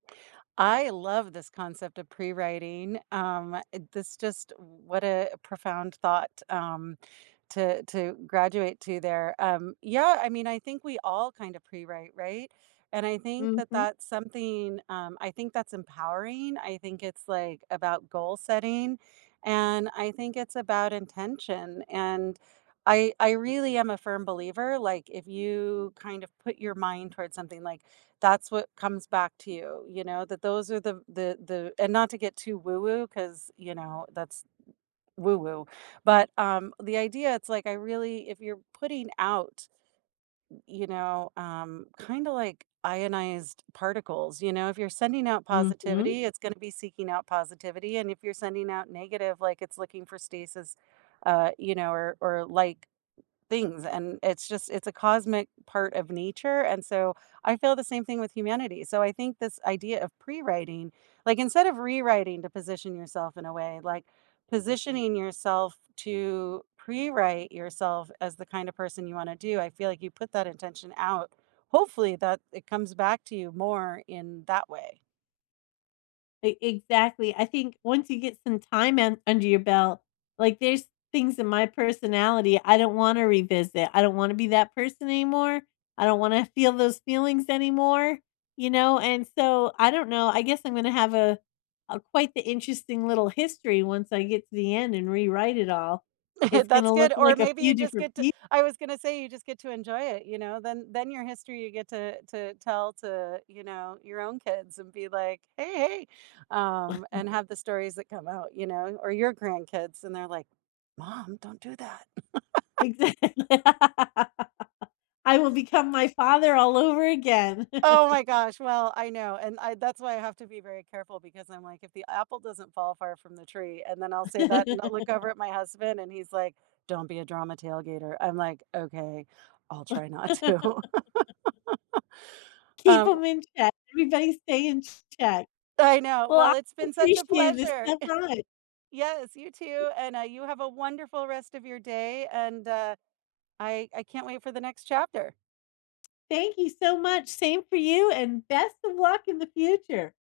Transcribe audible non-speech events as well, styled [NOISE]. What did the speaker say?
I love this concept of prewriting. Um, uh, this just what a profound thought, um, to to graduate to there. Um, yeah, I mean, I think we all kinda prewrite, right? And I think that Mhm. that's something, um, I think that's empowering. I think it's, like, about goal setting, and I think it's about intention. And I I really am a firm believer, like, if you kind of put your mind towards something, like, that's what comes back to you, you know, that those are the the the and not to get too woo-woo 'cause, you know, that's woo-woo. But, um, the idea it's like, I really if you're putting out, you know, um, kinda like ionized particles, you know. If you're sending out Mhm. positivity, it's gonna be seeking out positivity, and if you're sending out negative, like, it's looking for stasis, uh, you know, or or, like, things, and it's just it's a cosmic part of nature, and so, I feel the same thing with humanity. So, I think this idea of prewriting, like, instead of rewriting to position yourself in a way like positioning yourself to prewrite yourself as the kind of person you want to do. I feel like you put that intention out. Hopefully that it comes back to you more in that way. E exactly. I think, once you get some time in under your belt, like, there's things in my personality I don't wanna revisit. I don't wanna be that person anymore. I don't wanna feel those feelings anymore, you know? And so, I don't know, I guess I'm gonna have a a quite the interesting little history once I get to the end and rewrite it all. [CHUCKLES] It's That's gonna look good, or like a maybe you few just different get to peop I was gonna say you just get to enjoy it, you know. Then then your history you get to to tell to, you know, your own kids and be like, "Hey, hey" Um, [CHUCKLES] and have the stories that come out, you know, or your grandkids and they're like, "Mom, don't do that." [LAUGHS] Exa li I will become my father all over again. Oh, [CHUCKLES] my gosh. Well, I know. And I that's why I have to be very careful because I'm, like, "If the apple doesn't fall far from the tree." And then I'll say that, and I'll look [LAUGHS] over at my husband and he's like, "Don't be a drama tailgater." I'm like, "Okay, I'll try not to." [CHUCKLES] [LAUGHS] Keep Um 'em in check. Everybody stay in ch check. I know. Well, I Well, it's been such a appreciated this, pleasure. so [CHUCKLES] fun Yes, you too. And, uh, you have a wonderful rest of your day, and, uh, I I can't wait for the next chapter. Thank you so much. Same for you, and best of luck in the future.